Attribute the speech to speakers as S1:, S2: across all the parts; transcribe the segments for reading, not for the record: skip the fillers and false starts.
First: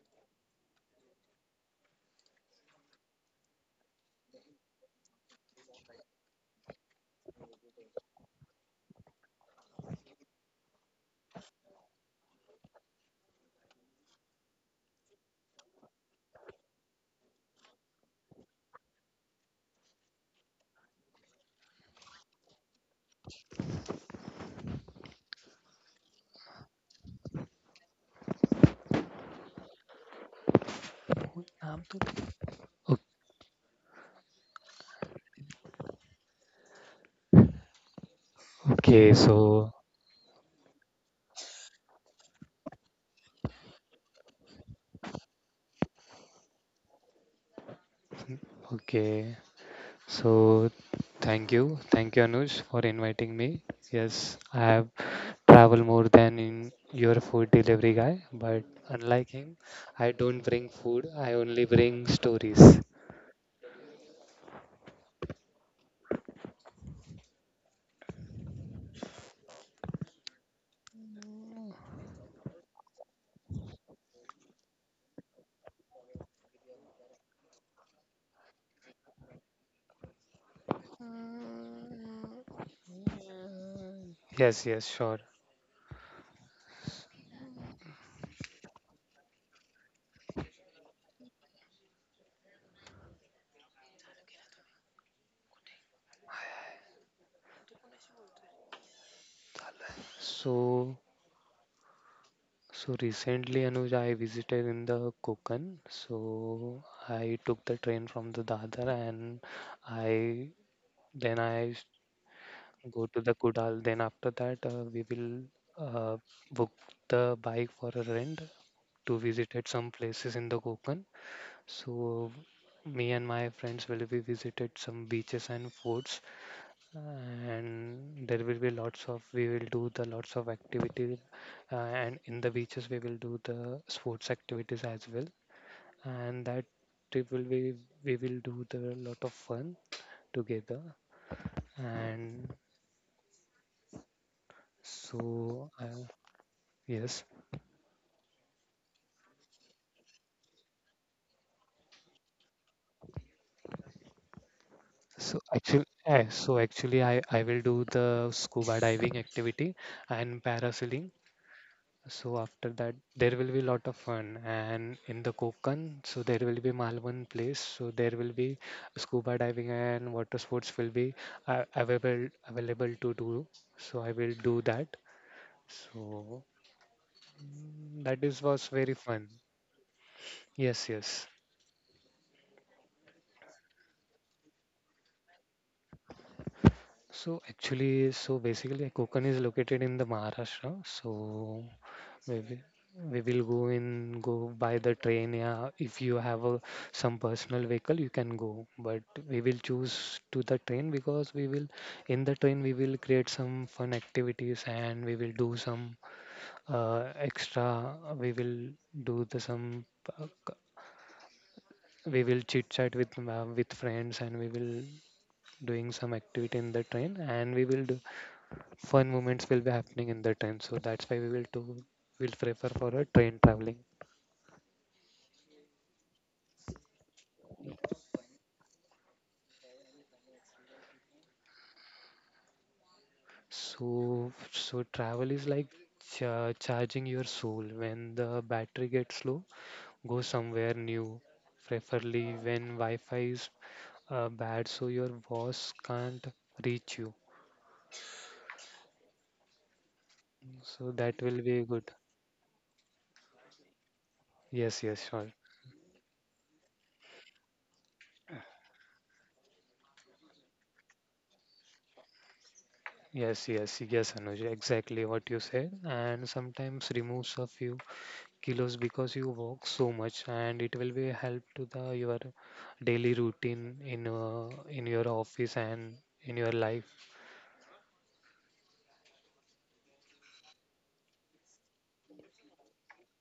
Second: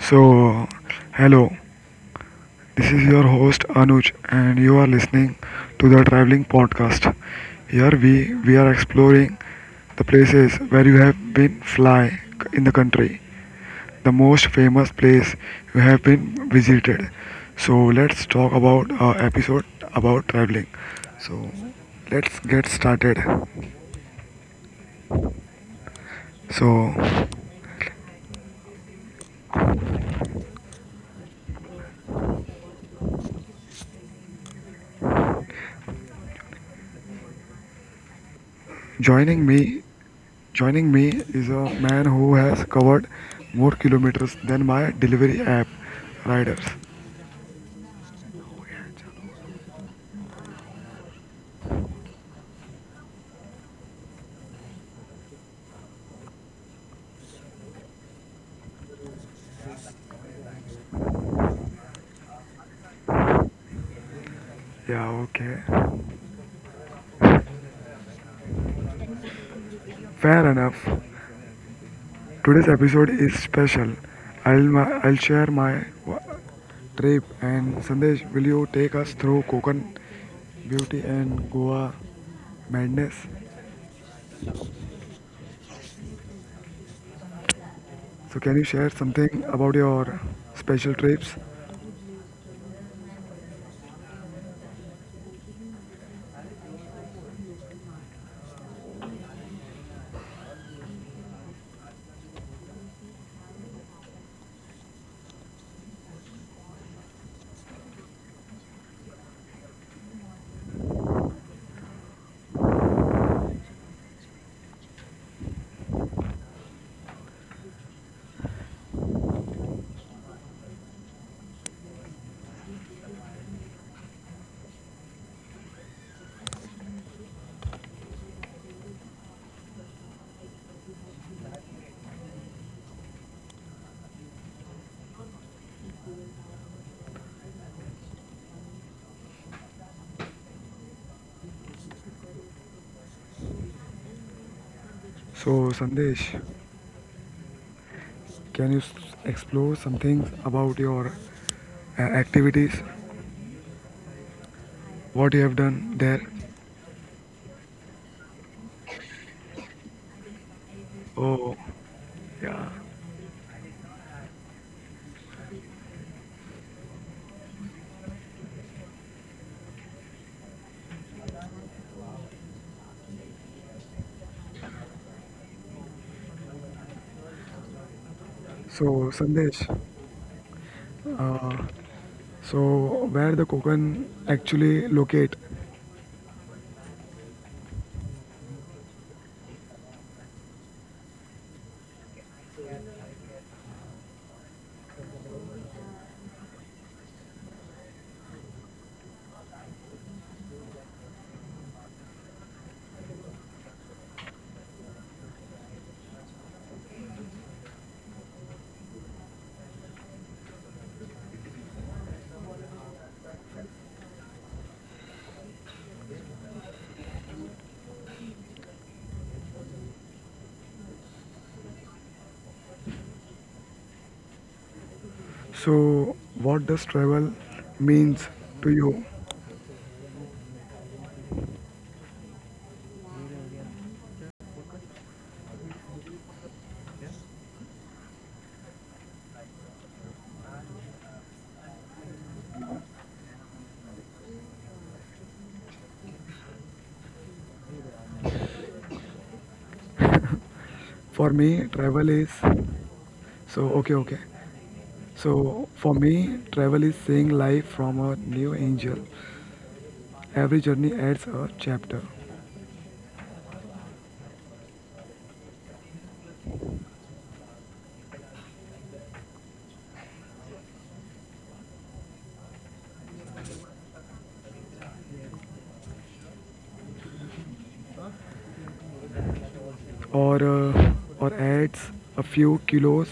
S1: So, hello, this is your host Anuj, and you are listening to the Traveling Podcast. Here we are exploring the places where you have been fly in the country, the most famous place you have been visited. So let's talk about our episode about traveling. So let's get started. So
S2: नाम तो Okay,
S1: Joining me,
S2: so
S1: joining me is a man who has covered more kilometers than my delivery app riders.
S2: okay, so thank you, Anuj, for inviting me. Yes, I have traveled more than in your food delivery guy, but unlike him, I don't bring food. I only bring stories.
S1: Yeah, okay. Fair enough. Today's episode is special. I'll share my trip and Sandesh, will you take us through Konkan beauty and Goa madness?
S2: Yes, yes, sure.
S1: So can you share something about your special trips?
S2: So, so, recently, Anuj, I visited in the Konkan. So I took the train from the Dadar and I then I go to the Kudal. Then after that, we will uh, book the bike for a rent to visit at some places in the Konkan. So me and my friends will be visited some beaches and forts, and there will be lots of we will do the lots of activities, and in the beaches we will do the sports activities as well. And that trip will be we will do the lot of fun together. And
S1: So
S2: so.
S1: Sandesh,
S2: Yes.
S1: Can you s- explore some things about your activities, what you
S2: So
S1: have done there?
S2: actually, so actually, I will do the scuba diving activity and parasailing.
S1: Oh,
S2: So after
S1: yeah.
S2: that, there will be a lot of fun. And in the Konkan, so there will be Malvan place. So there will be scuba diving and water sports will be available to do. So I will do that. So that is was very
S1: So,
S2: fun.
S1: Sandesh,
S2: Yes, yes.
S1: uh, so where the Kokan actually locate?
S2: So basically, Konkan is located in the Maharashtra. So maybe we will go by the train. Yeah, if you have a some personal vehicle, you can go. But we will choose to the train because we will in the train we will create some fun activities and we will do some extra. We will do the some. uh, we will chit chat with friends and we will doing some activity in the train and we will do fun moments will be happening in that time so that's why we will do we'll prefer for a train traveling.
S1: So, what does travel means to you?
S2: So travel is like charging your soul when the battery gets low, go somewhere new, preferably when wi-fi is bad so your boss can't reach you, so that
S1: For
S2: will be
S1: me,
S2: good.
S1: travel is so okay.
S2: Yes, yes, sure.
S1: So for me, travel is seeing life from a new angel. Every journey adds a chapter.
S2: Yes, yes, yes, Anuj, exactly what you said, and sometimes removes a few kilos because you walk so much, and it will be a help to the your daily routine in uh, in your office and in your life.
S1: Or or adds a few kilos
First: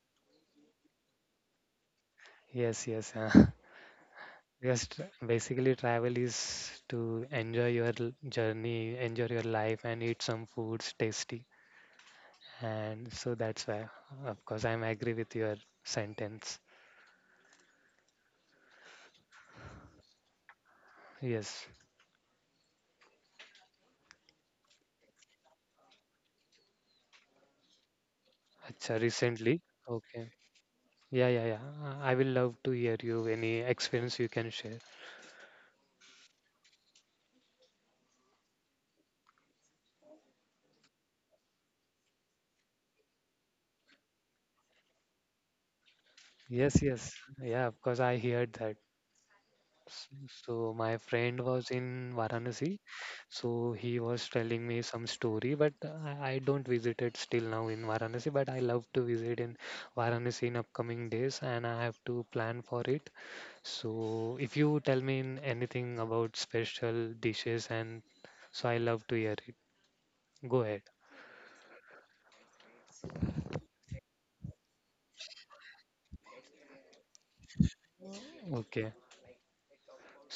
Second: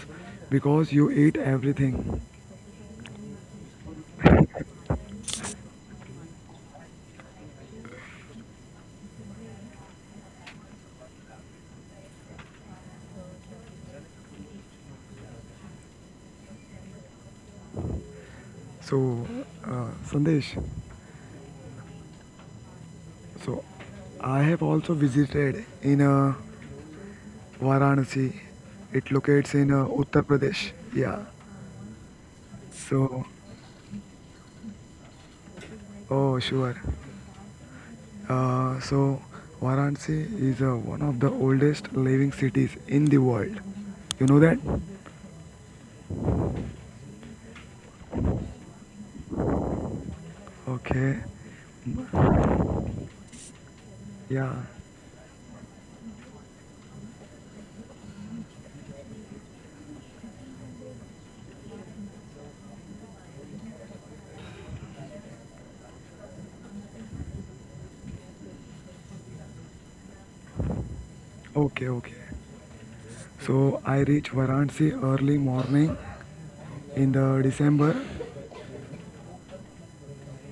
S1: because you eat everything.
S2: Yes, yes. Just basically travel is to enjoy your journey, enjoy your life and eat some foods tasty. And so that's why, of course, I'm agree with your sentence.
S1: So, Sandesh,
S2: Yes.
S1: so I have also visited in Varanasi.
S2: Acha,
S1: It locates
S2: recently.
S1: in Uttar
S2: Okay.
S1: Pradesh. Yeah.
S2: Yeah, yeah, yeah. I will love to hear
S1: So,
S2: you any experience you can share.
S1: oh sure. So, Varanasi is one of the oldest living cities in the world. You know that?
S2: Yes, yes. Yeah, of course, I heard that. S- So, my
S1: Okay.
S2: friend was in Varanasi, so he was
S1: Yeah.
S2: telling me some story, but I don't visit it still now in Varanasi, but I love to visit in Varanasi in upcoming days and I have to plan for it. So, if you tell me in anything about special dishes and so I love to hear it. Go ahead.
S1: Okay. Okay. So I reached Varanasi early morning in the December
S2: Okay.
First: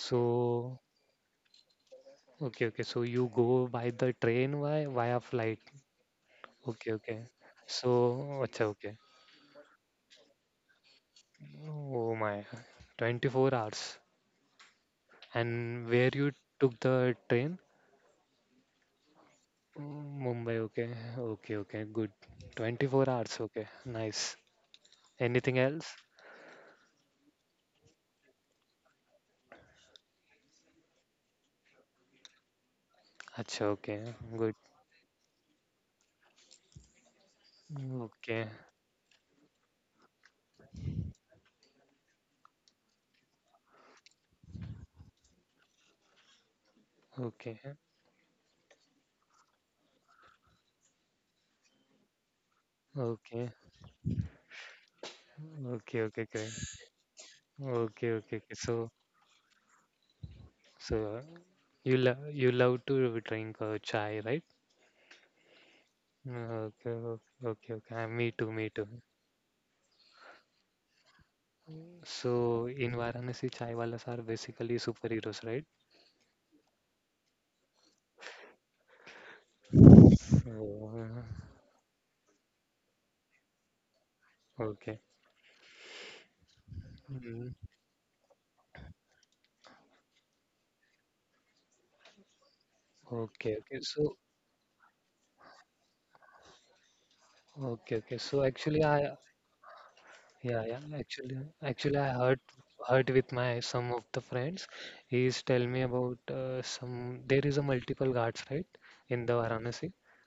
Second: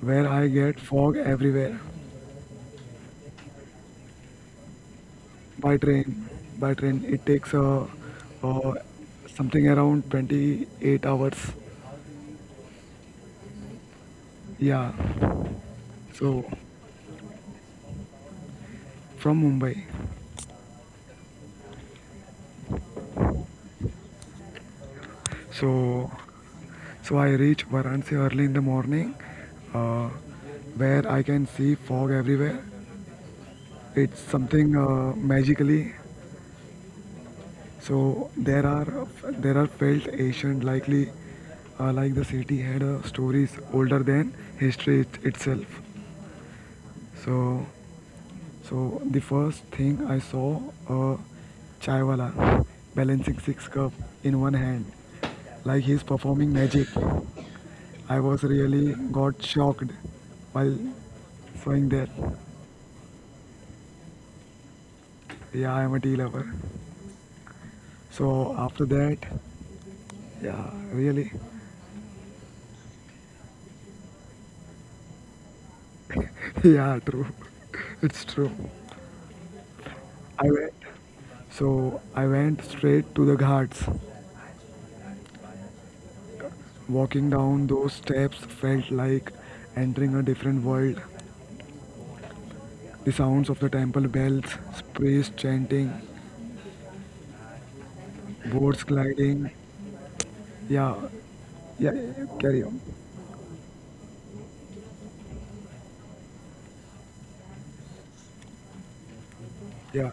S1: where I get fog everywhere
S2: okay, okay. So you go by the train via flight.
S1: by train. By
S2: Okay,
S1: train,
S2: okay.
S1: it takes
S2: So, अच्छा,
S1: uh,
S2: okay.
S1: something around 28 hours.
S2: Oh my, 24 hours.
S1: Yeah,
S2: And where you
S1: so
S2: took the train?
S1: from Mumbai.
S2: Mm, Mumbai, okay. Okay, okay, good. 24 hours, okay. Nice. Anything else?
S1: So, so I reach Varanasi early in the morning uh, where I can see fog everywhere.
S2: Acha, okay,
S1: It's
S2: good.
S1: something magically. So
S2: Okay,
S1: there are felt ancient likely like the city had stories older than history itself.
S2: okay,
S1: So so the first thing I saw, a chaiwala
S2: okay,
S1: balancing six cup in one hand like
S2: okay,
S1: he's
S2: okay, great.
S1: performing magic.
S2: Okay,
S1: I
S2: okay, okay.
S1: was
S2: So,
S1: really got shocked while
S2: so you
S1: sewing that.
S2: love you love to drink chai, right?
S1: Yeah, I'm a tea lover.
S2: Okay, okay, okay. Okay. Me too,
S1: So
S2: me too.
S1: after that, yeah, really,
S2: So in Varanasi, chai walas are basically superheroes, right?
S1: yeah, true. It's true. I went,
S2: So,
S1: so I went straight to the ghats.
S2: okay.
S1: Walking
S2: Mm.
S1: down those steps felt like entering a different world. The
S2: Okay,
S1: sounds of
S2: okay.
S1: the
S2: So,
S1: temple bells, priests chanting,
S2: okay, okay. So actually,
S1: boats
S2: I
S1: gliding.
S2: yeah, yeah.
S1: Yeah,
S2: Actually,
S1: yeah,
S2: I heard
S1: yeah, carry on.
S2: heard with my some of the friends. He's tell me about some. There is a multiple ghats, right, in the Varanasi.
S1: Yeah,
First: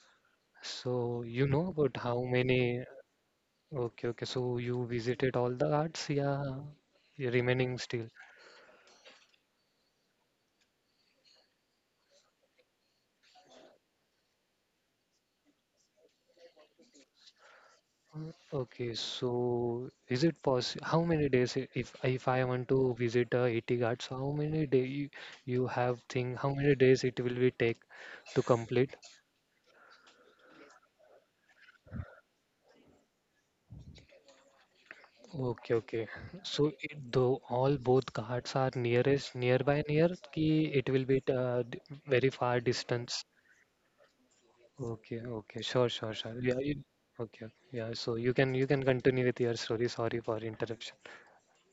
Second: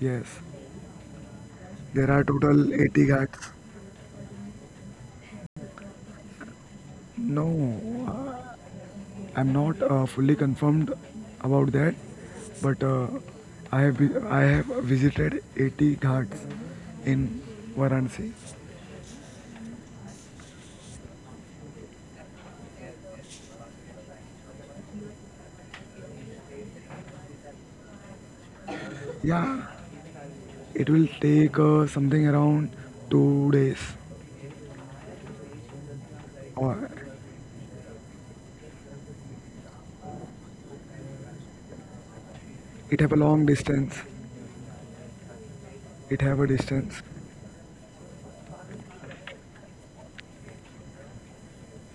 S1: yes.
S2: So you know about
S1: There are
S2: how
S1: total
S2: many?
S1: 80 ghats.
S2: Okay, okay. So you visited all the ghats, yeah,
S1: No,
S2: remaining still.
S1: uh, I'm not fully confirmed about that, but I have visited 80 ghats in Varanasi.
S2: Mm. Okay, so is it possible? How many days if I want to visit 80 Ghats, how many day you, you have think how many days it will be take to complete?
S1: Yeah, it will take something around 2 days.
S2: Okay, okay.
S1: Or
S2: So it, though all both Ghats are near ki it will be very far
S1: it have a
S2: distance.
S1: long distance.
S2: Okay, okay. Sure,
S1: It
S2: sure,
S1: have a
S2: sure. Yeah, you,
S1: distance.
S2: okay. Okay. Yeah, so you can continue with your story. Sorry for interruption.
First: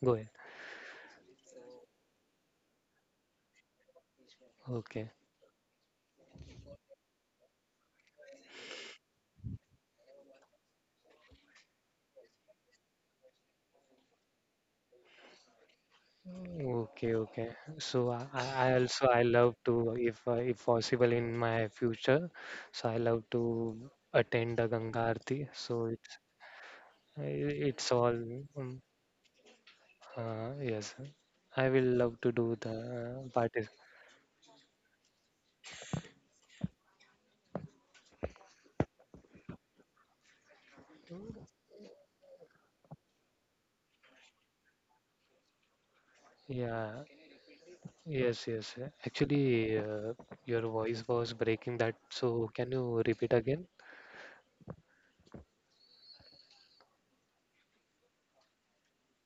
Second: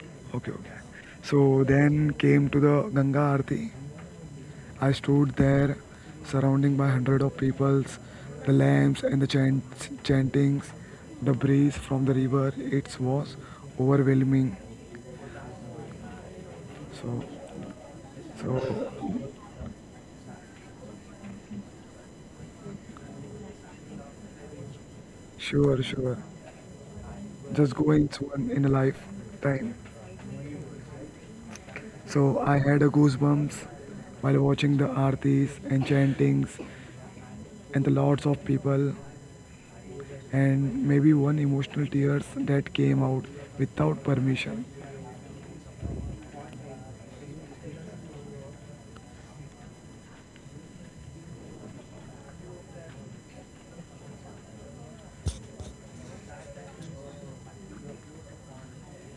S2: Go ahead.
S1: Okay, okay. So then came to the Ganga Aarti. I
S2: Okay.
S1: stood there, surrounding by hundred of peoples, the lamps and the chantings, the breeze from the river. It was overwhelming.
S2: Okay,
S1: So,
S2: okay. So I also
S1: so
S2: I love to if possible in my future. So I love to attend the Ganga Aarti. So
S1: sure,
S2: it's
S1: sure. Just
S2: it's
S1: go
S2: all
S1: in one in a
S2: um,
S1: lifetime.
S2: yes. I will love to
S1: So
S2: do
S1: I
S2: the
S1: had a goosebumps
S2: partic.
S1: while watching the aartis and chantings and the lots of people and maybe one emotional tears that came out without permission.
S2: Yeah, yes, yes, yeah. Actually, your voice was breaking that. So can you repeat again?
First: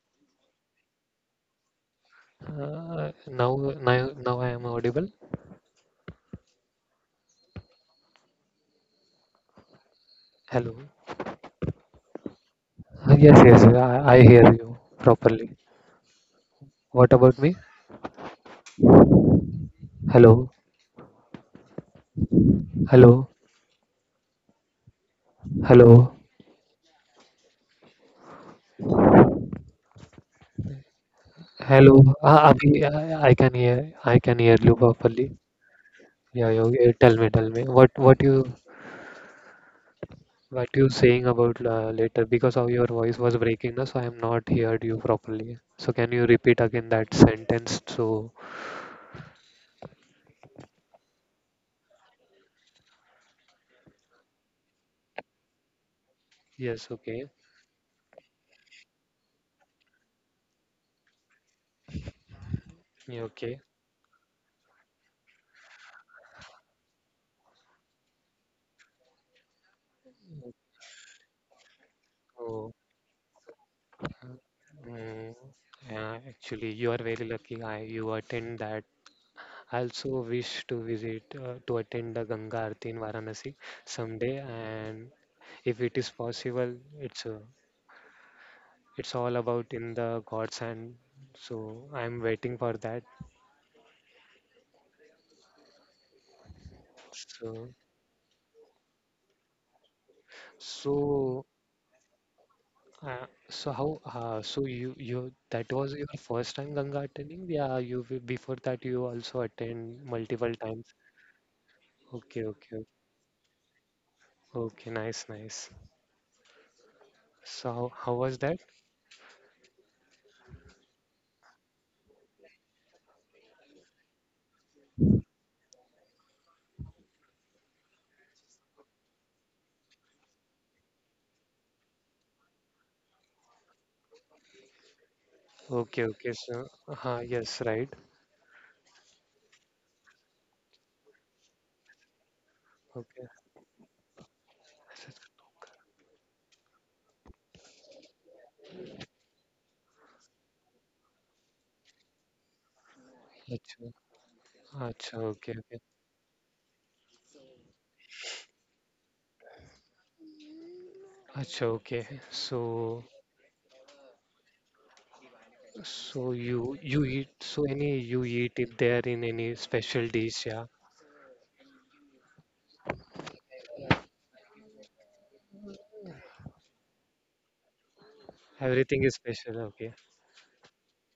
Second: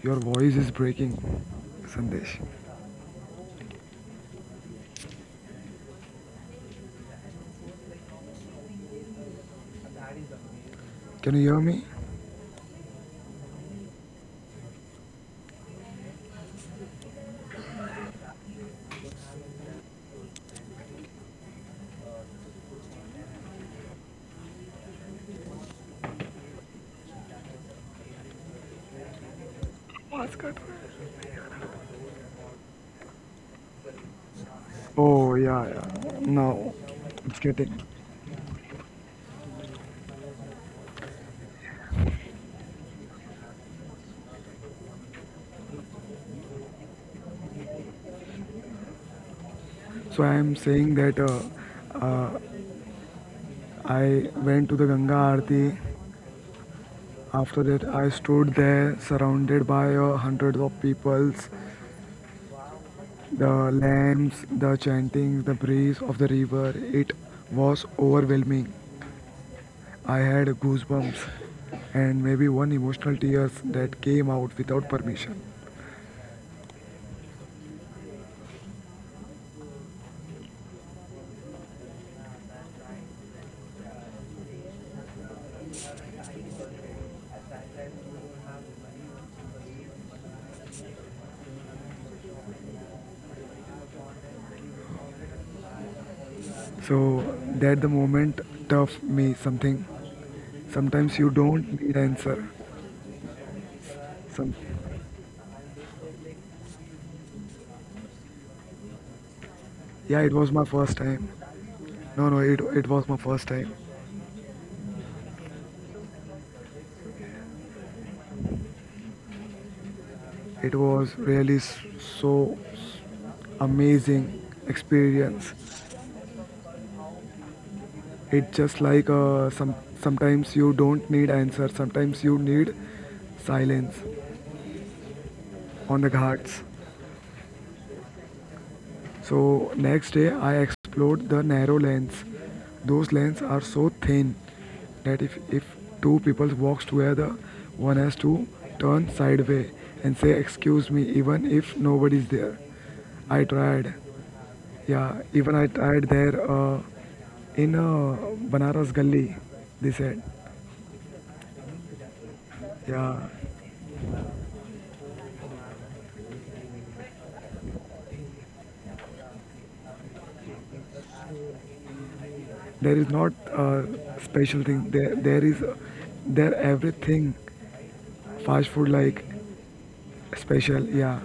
S1: Your voice is breaking, Sandesh.
S2: Uh, now now I am audible. Hello.
S1: Can you hear me?
S2: Yes, yes. I hear you properly. What about me? Hello, hello, hello, hello. Ah, Abhi, I can hear, I can hear you properly.
S1: Oh yeah, yeah.
S2: Yeah, yeah,
S1: Now
S2: yeah.
S1: it's
S2: Tell me,
S1: getting.
S2: what, what you saying about later? Because of your voice was breaking, na, so I am not heard you properly. So can you repeat again that sentence? So
S1: So I am saying that I went to the Ganga Aarti.
S2: yes, okay,
S1: After that, I stood there surrounded by hundreds of peoples.
S2: yeah, okay.
S1: The lamps, the chanting, the breeze of the river, it was overwhelming. I had goosebumps and maybe one
S2: Oh,
S1: emotional tears that came out without
S2: mm,
S1: permission.
S2: yeah, actually, you are very lucky. I, you attend that. I also wish to visit to attend the Ganga Aarti in Varanasi someday, and if it is possible, it's uh, it's all about in the god's hand, so I'm waiting for that.
S1: So
S2: so
S1: that the moment taught me something. Sometimes you
S2: so
S1: don't need answer.
S2: uh, so how,
S1: Some
S2: so you that was your first time ganga attending, yeah, you before that you also attend
S1: yeah, it was
S2: multiple
S1: my first
S2: times?
S1: time. No,
S2: Okay,
S1: it
S2: okay,
S1: was my first time.
S2: okay, nice, nice. So how was that?
S1: It was really so s- amazing experience. It's just like sometimes you don't need answer, sometimes you need silence on
S2: Okay,
S1: the
S2: okay. So
S1: ghats.
S2: yes, right.
S1: So next day I explored the narrow lanes. Those
S2: Okay.
S1: lanes are so thin that if two people walk together, one has to turn sideways and say excuse me even if nobody's there. I tried.
S2: अच्छा.
S1: Yeah,
S2: अच्छा,
S1: even I
S2: okay. Okay.
S1: tried there in Banaras Gully, they said.
S2: अच्छा, okay. So
S1: Yeah,
S2: so you eat so any you eat it there in any special dish, yeah.
S1: there is not a special thing. There everything fast food
S2: Everything is
S1: like
S2: special, okay.
S1: special. Yeah,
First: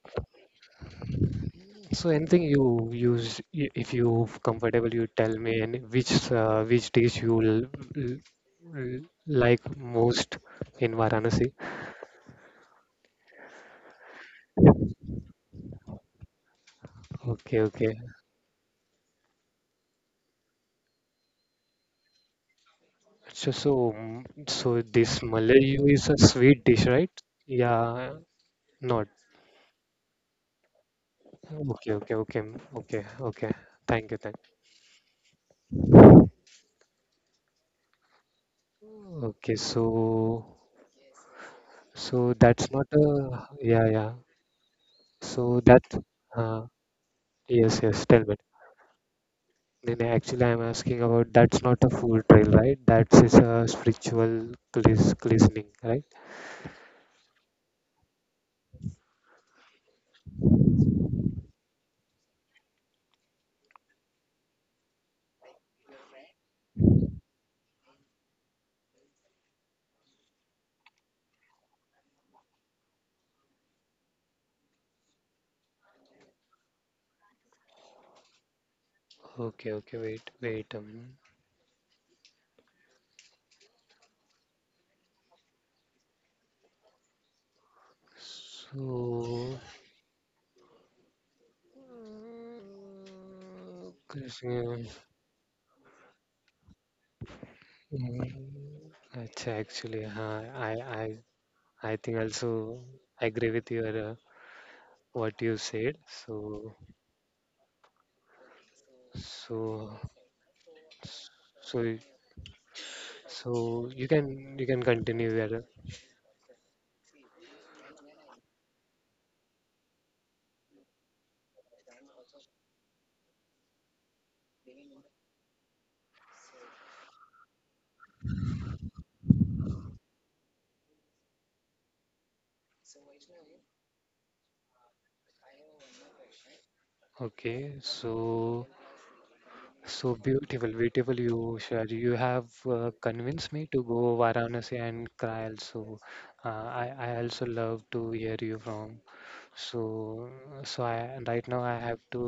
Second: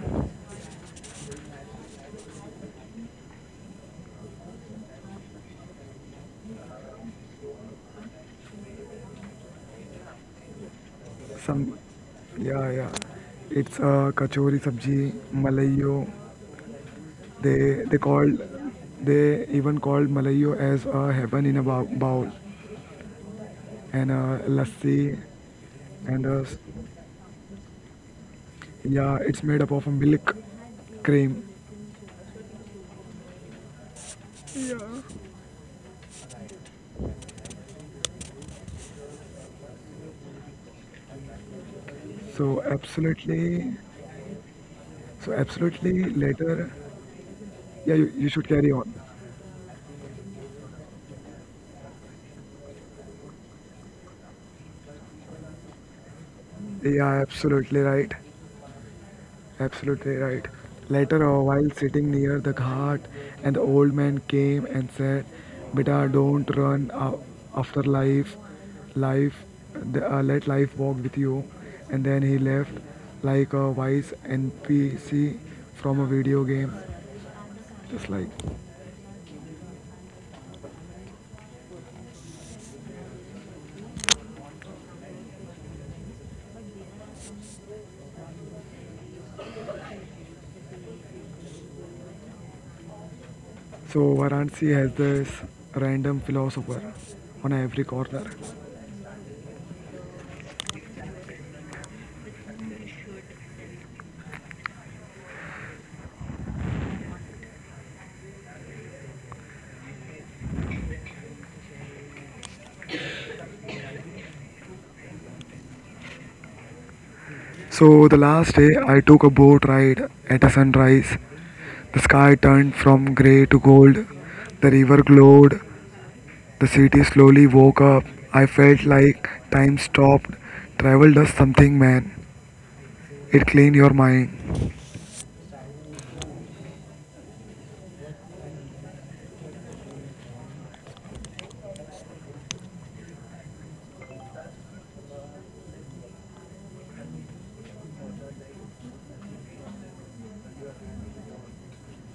S2: So anything you use if you comfortable, you tell me and which dish you l- l- like most in Varanasi.
S1: some, yeah, yeah. It's kachori sabji, malayo.
S2: Okay, okay.
S1: They called, they even called malayo as a heaven in a bowl,
S2: So so
S1: and
S2: mm, so this
S1: lassi,
S2: Malayu is a
S1: and
S2: sweet dish, right? Yeah, not.
S1: yeah, it's made up of a milk cream.
S2: Okay, okay, okay, okay, okay. Thank you, thank you. Okay, so. So that's
S1: So
S2: not a,
S1: absolutely,
S2: yeah, yeah.
S1: so
S2: So that
S1: absolutely
S2: uh,
S1: later,
S2: yes, yes.
S1: yeah,
S2: Tell
S1: you,
S2: me.
S1: you should carry on.
S2: No, no, actually, I'm asking about that's not a food trail, right? That's is a spiritual cleansing, right?
S1: Yeah, absolutely right. Absolutely right. Later, while sitting near the ghat, and the old man came and said, "Beta, don't run a- after life. Life, let life walk with you." And then he left, like a wise NPC from a video game. Just like
S2: Okay, okay, wait, wait a minute. So,
S1: so,
S2: Krishna,
S1: Varanasi has this random philosopher on every corner.
S2: अच्छा actually हाँ I I think also I agree with your what you said. So so so So you can continue there.
S1: So the last day I took a boat ride at a sunrise. The sky turned from grey to gold. The river glowed. The city slowly woke up. I felt like time stopped. Travel does something, man. It clean your mind.
S2: Okay. So so beautiful, beautiful you share. You have convinced me to go Varanasi and Kraal. So I also love to hear you from. So, so, I right now I have to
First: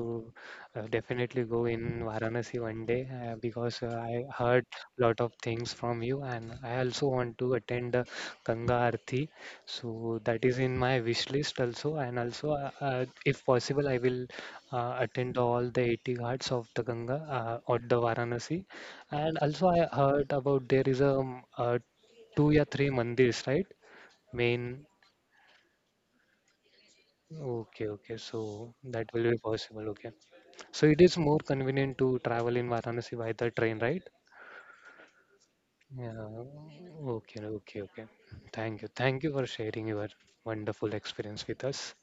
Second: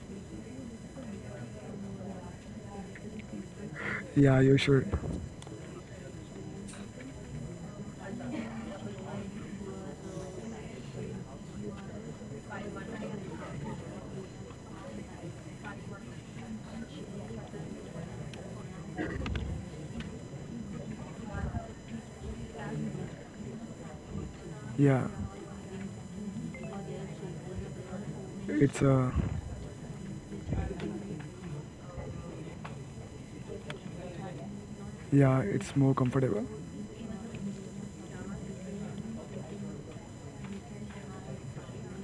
S2: definitely go in Varanasi one day because I
S1: Yeah, you
S2: heard
S1: should.
S2: lot of things from you, and I also want to attend Ganga Aarti. So that is in my wish list also, and also if possible, I will attend all the 80 ghats of the Ganga or the Varanasi. And also I heard about there is a, two or three mandirs, right? Main.
S1: Yeah,
S2: Okay, okay. So
S1: it's uh,
S2: that will be possible. Okay. So it is more convenient to travel in Varanasi by the train, right?
S1: yeah, it's more
S2: Yeah.
S1: comfortable.
S2: Okay, okay, okay. Thank you. Thank you for sharing your wonderful experience with us.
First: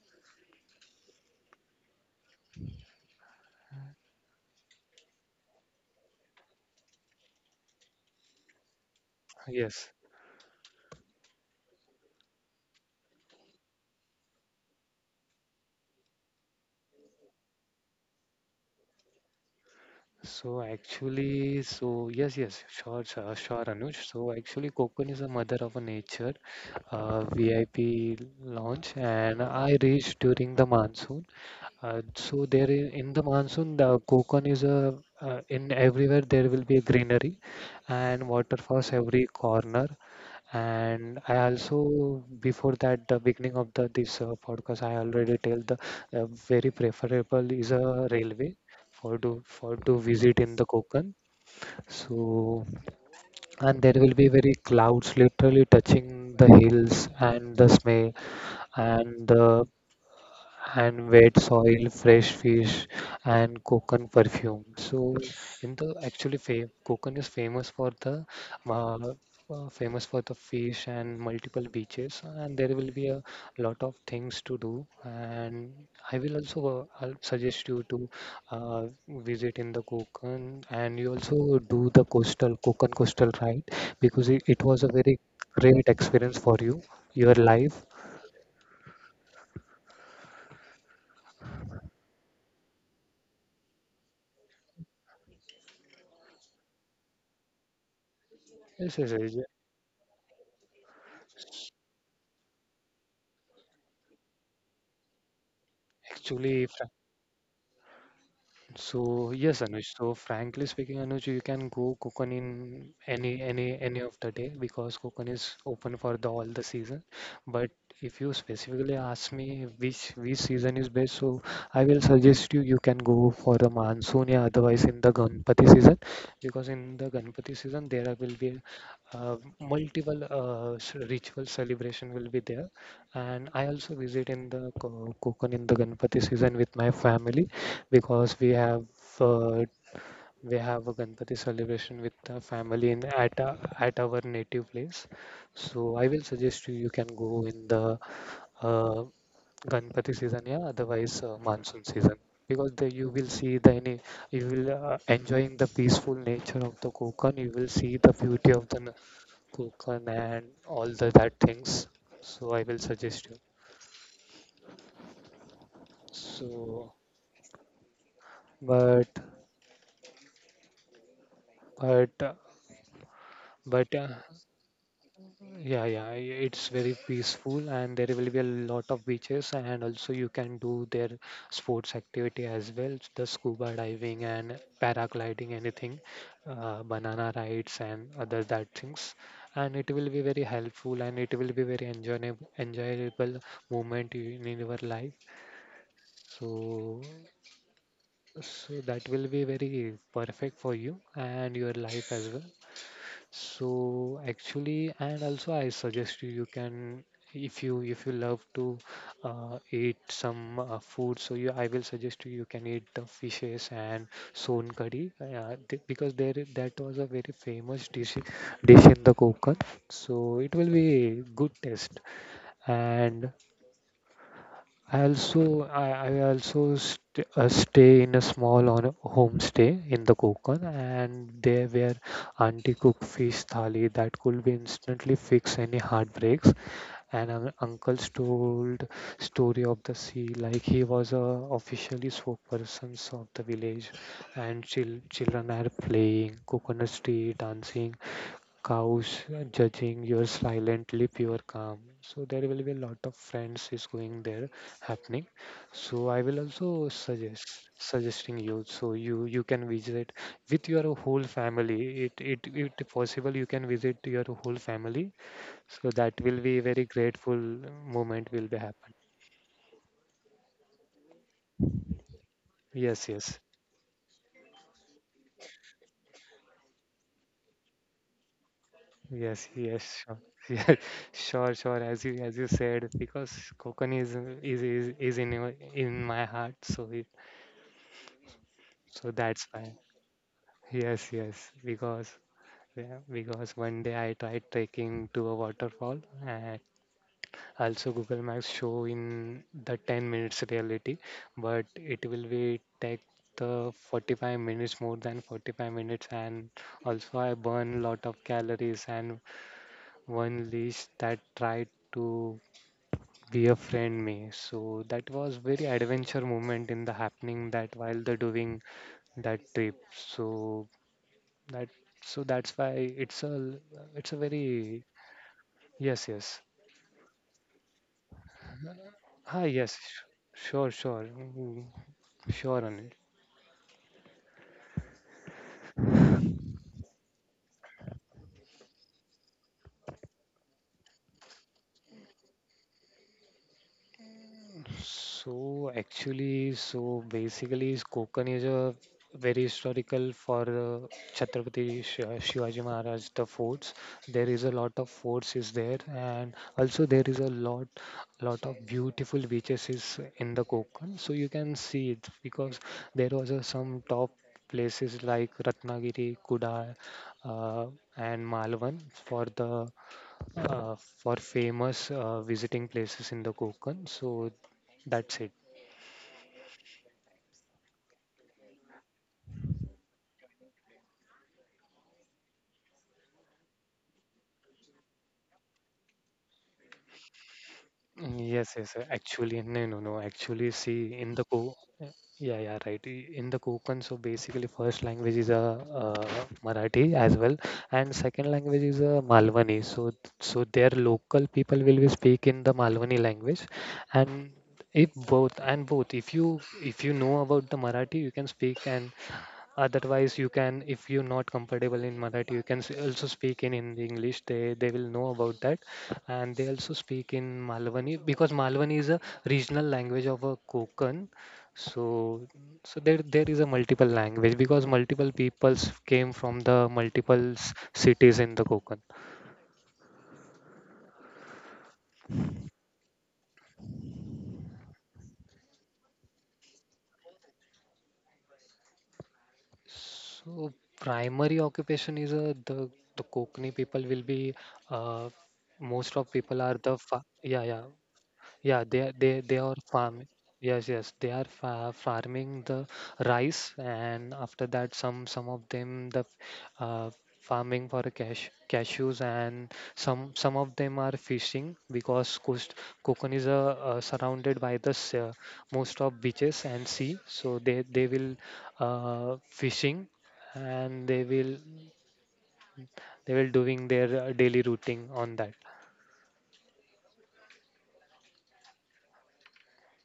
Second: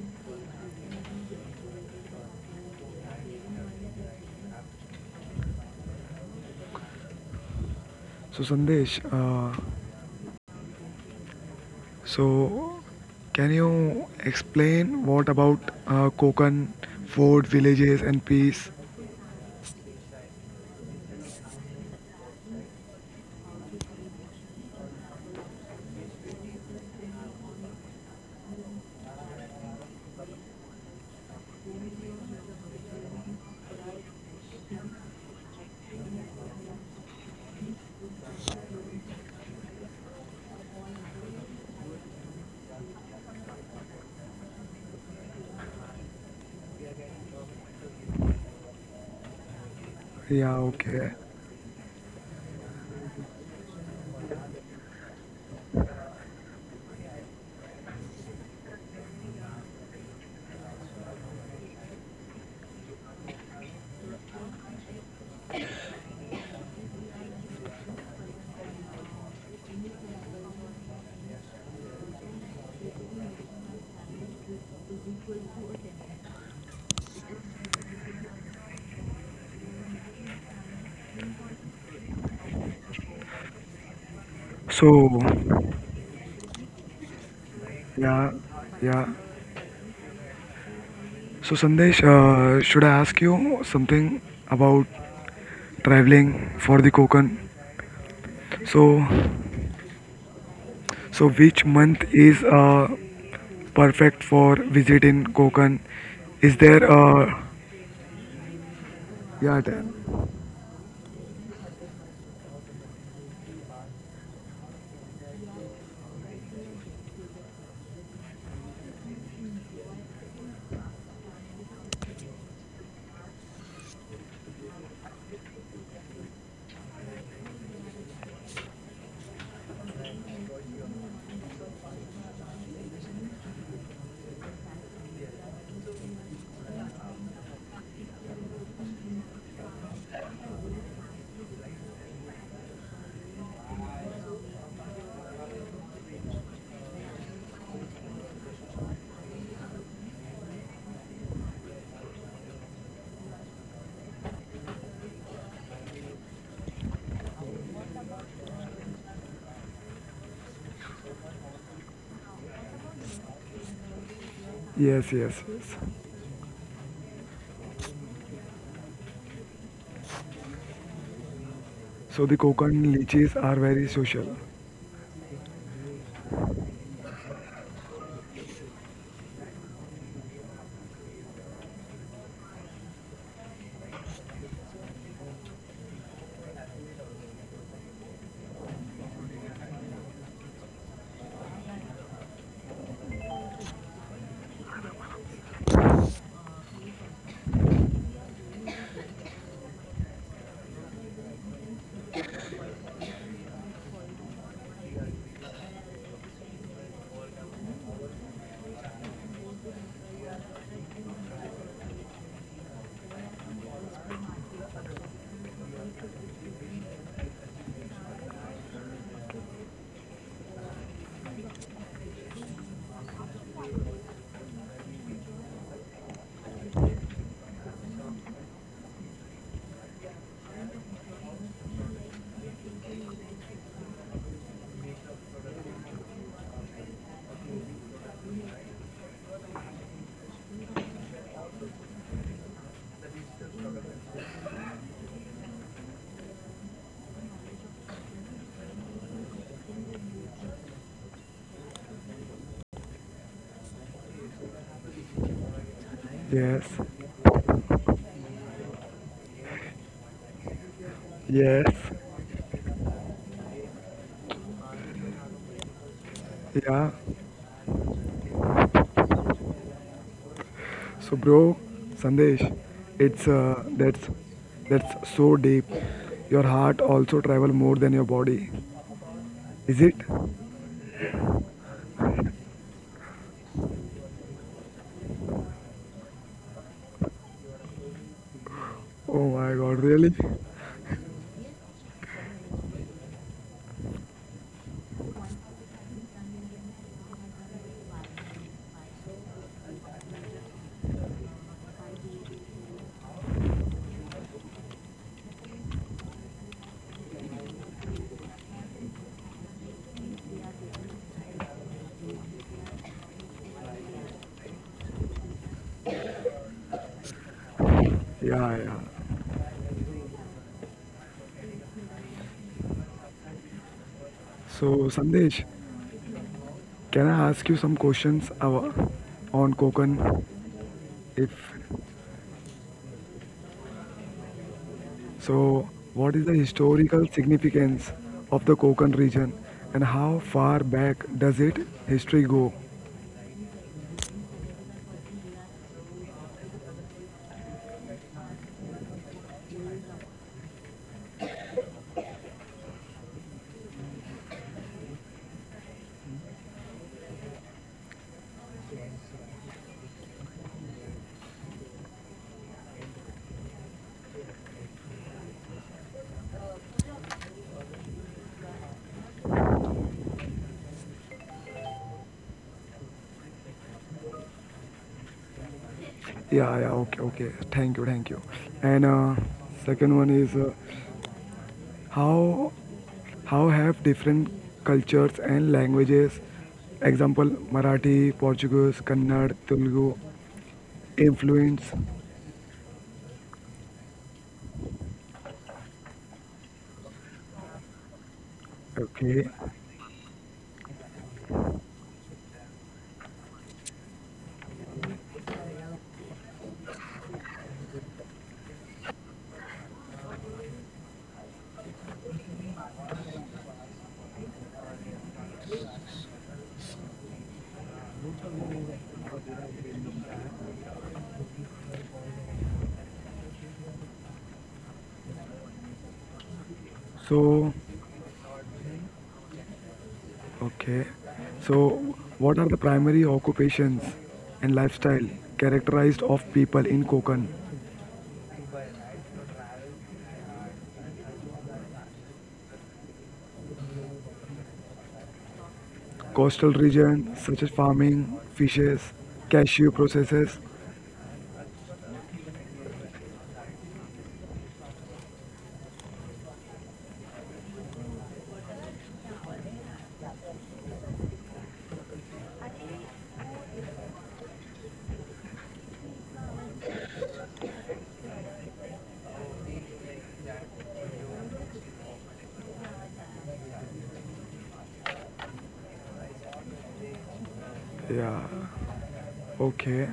S1: So Sandesh,
S2: Yes.
S1: so can you explain what about Konkan fort villages and peace?
S2: So actually, so yes, yes, sure, sure, sure, Anuj. So actually, Kokon is a mother of a nature, VIP launch, and I reached during the monsoon. In the monsoon, the Konkan is a, in everywhere there will be a greenery and waterfalls every corner. And I also before that the beginning of the this podcast I already tell the uh, very preferable is a railway for to visit
S1: Yeah,
S2: in the
S1: okay.
S2: Konkan. So and there will be very clouds literally touching the hills and the smell and the and wet soil, fresh fish, and coconut perfume. So, in the actually, Konkan is uh, famous for the fish and multiple beaches, and there will be a lot of things to do. And I will also I'll suggest you to visit in the Konkan, and you also do the coastal Konkan coastal ride because it was a
S1: So,
S2: very great experience for you, your life.
S1: yeah, yeah. So, Sandesh, should I ask you something about traveling for the Konkan?
S2: Yes,
S1: So,
S2: yes, yes.
S1: so which month is perfect for visit in Konkan? Is
S2: Actually, if
S1: there a
S2: so yes,
S1: yeah? T-
S2: Anuj. So frankly speaking, Anuj, you can go Kukan in any of the day because Kukan is open for the all the season. But if you specifically ask me which season is best, so I will suggest you you can go for the monsoon, yeah, otherwise in the Ganpati season, because in the Ganpati season will be multiple ritual celebration will be there, and I also visit in the Kukan in the Ganpati season with my family because uh, we have a Ganpati celebration with the family in at our native place. So I will suggest you you can go in the uh, Ganpati season, yeah. Otherwise, monsoon season because you will see the any you will enjoying the peaceful nature of the Konkan. You will see the beauty of the Konkan and all the that things. So I will suggest you.
S1: yes, yes, yes.
S2: So, but but
S1: So the Konkan leeches are very
S2: but.
S1: social.
S2: Yeah, yeah, it's very peaceful and there will be a lot of beaches and also you can do their sports activity as well, the scuba diving and paragliding, anything, banana rides and other that things. And it will be very helpful and it will be very enjoyable moment in your life. So, so that will be very perfect for you and your life as well. So actually, and also I suggest you, you can if you love to eat some food, so you I will suggest you you can eat the fishes and son curry because that was a very famous dish in the Konkan. So it will be good taste and I also st stay in a small on homestay in the Konkan, and there were auntie cook fish thali that could be instantly fix any heartbreaks, and un uncle's told story of the sea like he was a officially spokesperson of the village, and children are playing, coconut tree dancing, cows judging your silently pure calm. So there will be a lot of friends is going there happening. So I will
S1: Yes,
S2: also suggesting you, so you can visit with your whole
S1: yes,
S2: family, it possible you can visit your whole family, so that will be
S1: yeah.
S2: very grateful moment will be happen.
S1: So, bro, Sandesh,
S2: Yes,
S1: it's
S2: yes.
S1: that's so deep. Your heart also travel more than your body,
S2: Yes,
S1: is it?
S2: yes, sure. Yeah, sure, sure. As you said, because Kokani is in in my heart, so it, so
S1: Oh my
S2: that's
S1: God,
S2: why.
S1: really?
S2: Yes, yes, because yeah, because one day I tried trekking to a waterfall and also Google Maps show in the 10 minutes reality, but it will be take the 45 minutes, more than 45 minutes, and also I burn lot of calories and one leash that tried to be a friend me. So that was very adventure moment in the happening that while the
S1: Yeah,
S2: doing
S1: yeah.
S2: that trip. So that so that's why it's a l- it's a very
S1: So, Sandesh,
S2: yes yes
S1: can I ask you some questions on
S2: yes
S1: Konkan?
S2: sure sure.
S1: If
S2: Mm, sure, Anish.
S1: so, what is the historical significance of the Konkan region, and how far back does it history go?
S2: So actually, so basically, is Konkan is a very historical for Chhatrapati Shivaji Maharaj, the forts. There is a lot of forts is there, and also there is a lot of beautiful beaches is in the Konkan. So you can see it because there was a, some top places like Ratnagiri, Kudal, uh, and Malvan for the uh, for famous visiting places in the Konkan. So that's it.
S1: Yeah, yeah. Okay, okay. Thank you, thank you. And second one is. How have different cultures and languages, example marathi
S2: Mm, yes,
S1: portuguese
S2: yes.
S1: kannada
S2: Actually, no,
S1: telugu
S2: no, no. Actually, see, in the Co,
S1: influence?
S2: uh, yeah, yeah, right. In the Konkan, so basically, first language is a uh, Marathi as well, and second language is a
S1: Okay,
S2: Malwani. So, so their local people will be speak in the Malwani language, and if both and both, if you know about the Marathi, you can speak, and otherwise, you can, if you're not comfortable in Marathi, you can also speak in Hindi, English. They will know about that, and they also speak in Malwani because Malwani is a regional language of a Konkan. So so there is a multiple language because multiple peoples came from the multiple
S1: so
S2: cities in the Konkan.
S1: okay, so what are the primary occupations and lifestyle characterized of people in Konkan
S2: So primary occupation is the Kokni people will be uh, most of people
S1: coastal
S2: are the fa
S1: region, such as
S2: yeah yeah.
S1: farming,
S2: Yeah,
S1: fishes,
S2: they are
S1: cashew
S2: farming.
S1: processes?
S2: Yes, yes, they are fa farming the rice, and after that, some of them the uh, farming for cashews, and some of them are fishing because Coast, Cocon is surrounded by the most of beaches and sea, so they will fishing, and they will doing their daily routine on that.
S1: Yeah, okay.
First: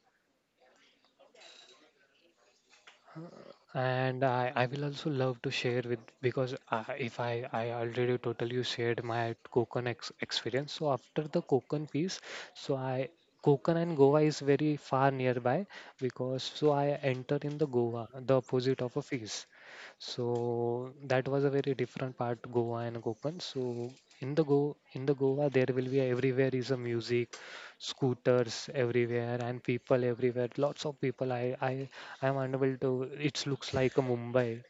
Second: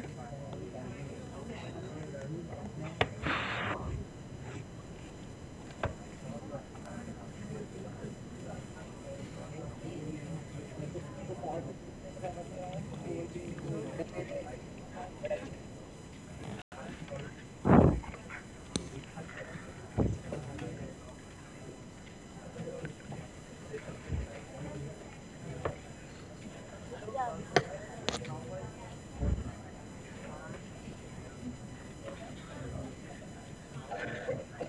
S2: And I will also love to share with because if I, I already totally shared my Konkan ex experience. So after the Konkan piece, so I Konkan and Goa is very far nearby, because so I enter in the Goa, the opposite of a fees. So that was a very different part, Goa and Konkan. So in the Go in the Goa, there will be everywhere is a music, scooters everywhere and people everywhere. Lots of people. I am unable to. It looks like a Mumbai.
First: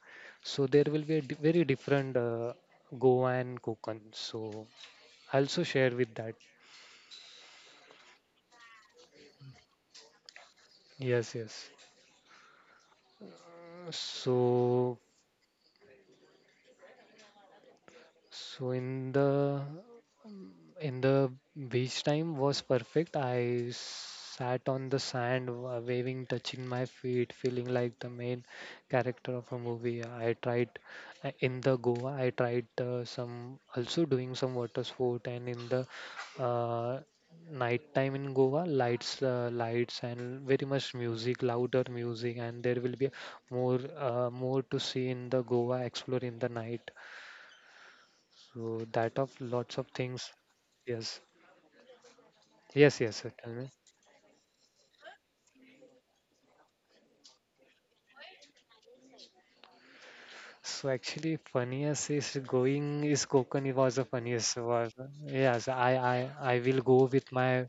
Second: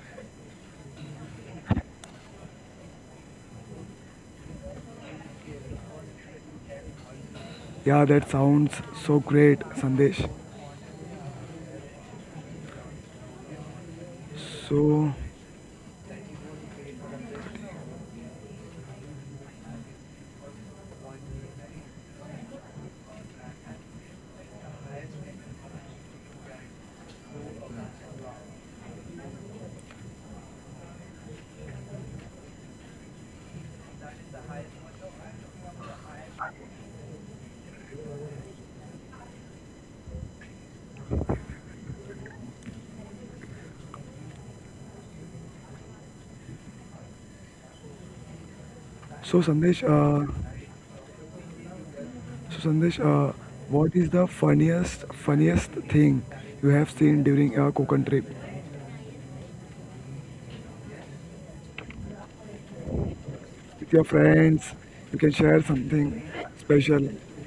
S2: So there will be a very different Goa and Konkan. So I also share with that.
S1: Yeah, that sounds so great, sandesh.
S2: Yes, yes. So
S1: so
S2: so in the beach time was perfect. I sat on the sand, waving, touching my feet, feeling like the main character of a movie. I tried in the Goa. I tried some also doing some water sport, and in the uh, night time in Goa, lights, and very much music, louder music, and there will be more to see in the Goa. Explore in the night. So that of lots
S1: so
S2: of
S1: sandesh
S2: things.
S1: uh,
S2: Yes. Yes,
S1: So
S2: yes, sir,
S1: Sandesh,
S2: tell me.
S1: what is the funniest thing you have seen during your Konkan trip
S2: So actually, funniest is going is Konkani was the
S1: with your
S2: funniest was
S1: friends? You can
S2: yes.
S1: share something
S2: I will go
S1: special.
S2: with my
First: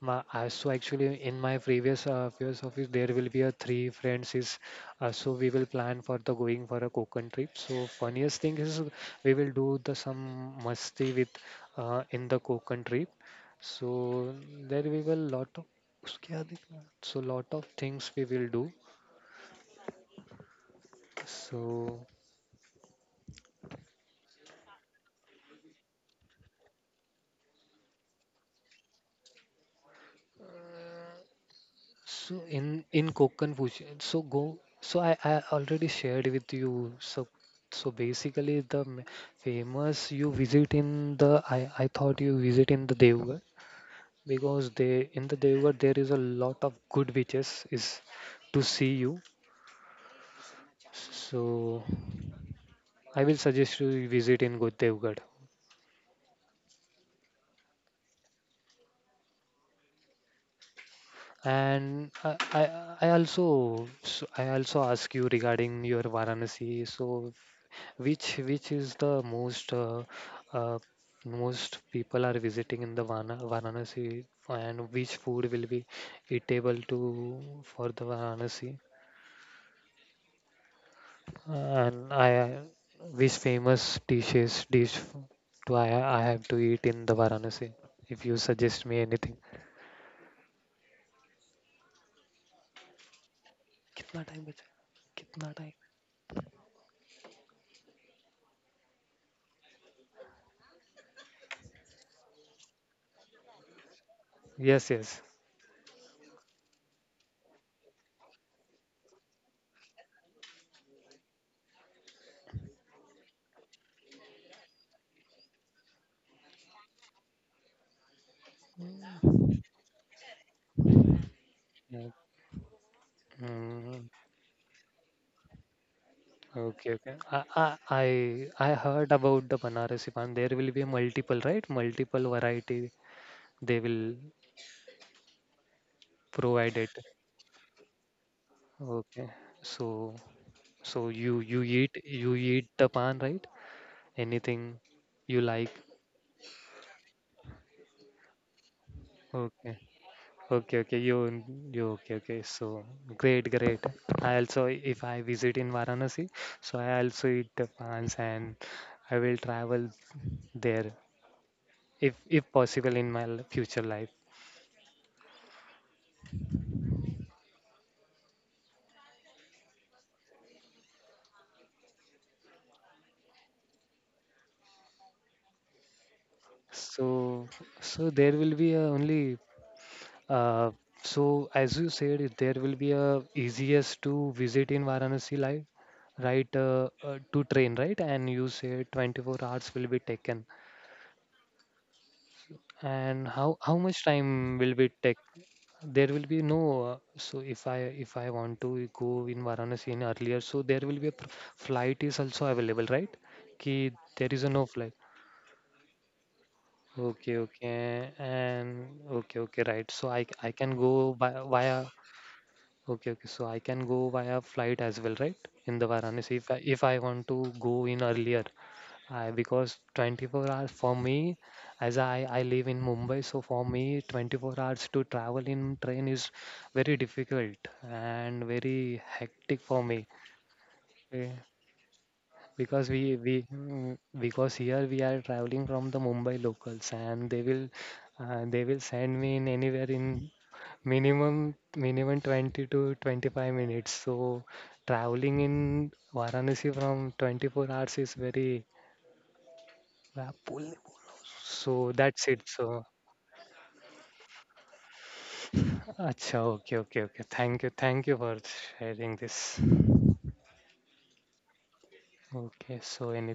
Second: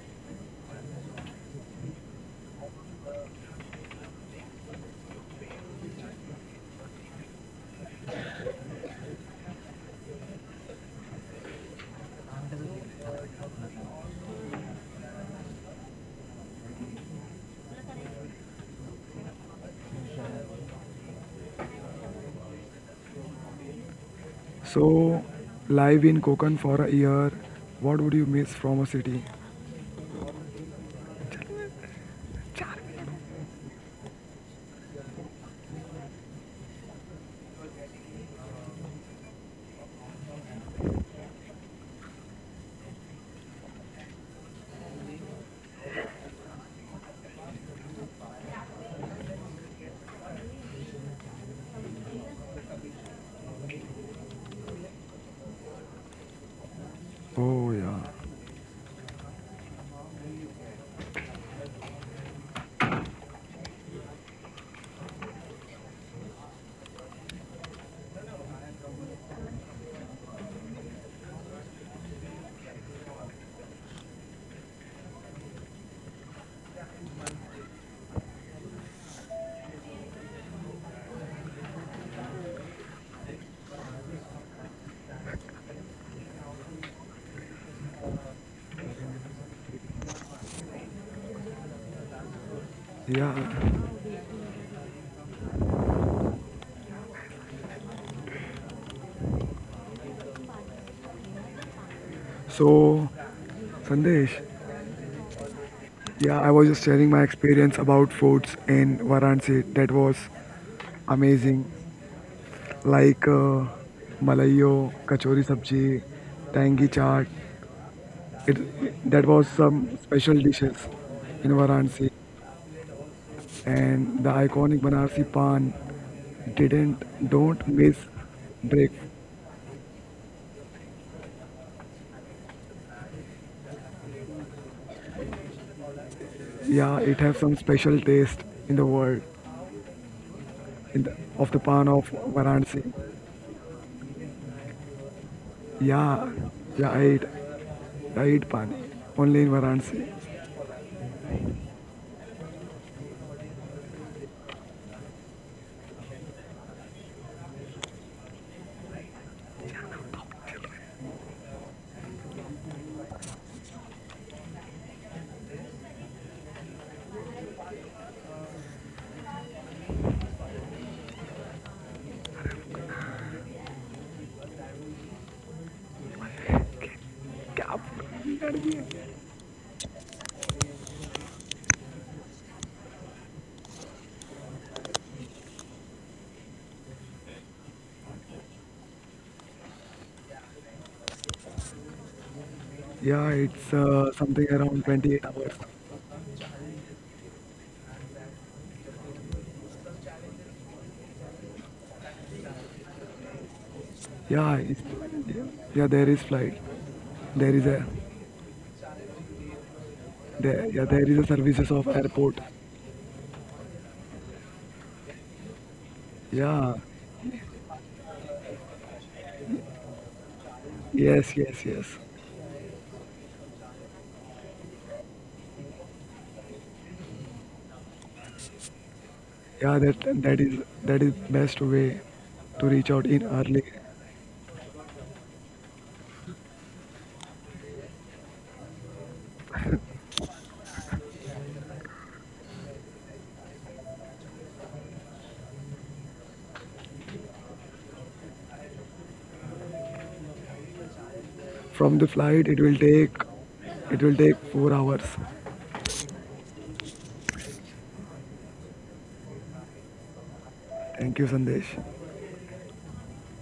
S2: my. I, so actually, in my previous office, there will be a 3 friends is. So we will plan for the going for a Konkan trip. So funniest thing is we will do the some musti with in the Konkan trip. So there we will lot of उसके आगे- so lot of things we will do. So.
S1: So live in Konkan for a year, what would you miss from a city?
S2: So in Konkan fusion, so go. So I already shared with you. So so basically the famous you visit in the I thought you visit in the Devgarh, because they in the Devgarh there is a lot of good beaches is to see you. So I will suggest you visit in Devgarh.
S1: Oh yeah,
S2: And I also so I also ask you regarding your Varanasi. So which is the most uh, most people are visiting in the Varanasi, and which food will be eatable to for the Varanasi, and I which famous dish do I have to eat in the Varanasi? If you suggest me anything.
S1: yeah.
S2: कितना time बचा? कितना time?
S1: So Sandesh,
S2: Yes, yes.
S1: yeah, I was just sharing my experience about foods in Varanasi. That was amazing, like malayo, kachori sabji, tangy chaat. It, that was some special dishes in
S2: Yeah.
S1: Varanasi, and
S2: Mm,
S1: the iconic Banarsi Pan
S2: okay,
S1: didn't
S2: okay.
S1: don't miss
S2: I
S1: break.
S2: heard about the Banarasi Pan. There will be multiple, right? Multiple variety they will provide it.
S1: Yeah, it has some special taste in the world
S2: Okay. So
S1: in
S2: so
S1: the,
S2: you
S1: of the pan of
S2: you eat
S1: Varanasi.
S2: the pan, right? Anything you like.
S1: Yeah, yeah, I eat, I eat pan only in
S2: Okay.
S1: Varanasi.
S2: Okay, okay. You okay, okay. So great, great. I also if I visit in Varanasi, so I also eat the pans, and I will travel there if possible in my future life. So, so there will be a only uh, so as you said, there will be a easiest to visit in Varanasi, like right to train, right? And you said 24 hours will be taken.
S1: Yeah,
S2: And how
S1: it's
S2: how much
S1: something
S2: time will
S1: around
S2: be
S1: 28
S2: take?
S1: hours.
S2: There will be no. So if I want to go in Varanasi in earlier, so there will be a flight is also available, right? Ki there is a
S1: Yeah,
S2: no
S1: it's,
S2: flight.
S1: yeah, yeah, there is flight.
S2: Okay,
S1: There is a
S2: okay, and okay, okay, right. So I
S1: there
S2: can
S1: yeah there is
S2: go
S1: a
S2: by
S1: services of
S2: via
S1: airport.
S2: okay, okay. So I can go via flight as well, right? In the Varanasi,
S1: Yeah,
S2: if I want to go in earlier, I because 24 hours for
S1: yes,
S2: me,
S1: yes, yes.
S2: as I live in Mumbai, so for me 24 hours to travel in train is very difficult and very hectic
S1: Yeah,
S2: for me.
S1: that is
S2: Okay,
S1: best way to reach
S2: because
S1: out in early.
S2: because here we are traveling from the Mumbai locals, and they will send me in anywhere in minimum 20 to 25 minutes, so traveling in Varanasi from 24 hours is very uh, pull-
S1: From
S2: so
S1: the
S2: that's it
S1: flight,
S2: so
S1: it will take 4 hours.
S2: acha okay okay okay thank you for sharing this
S1: Thank you, Sandesh.
S2: okay so any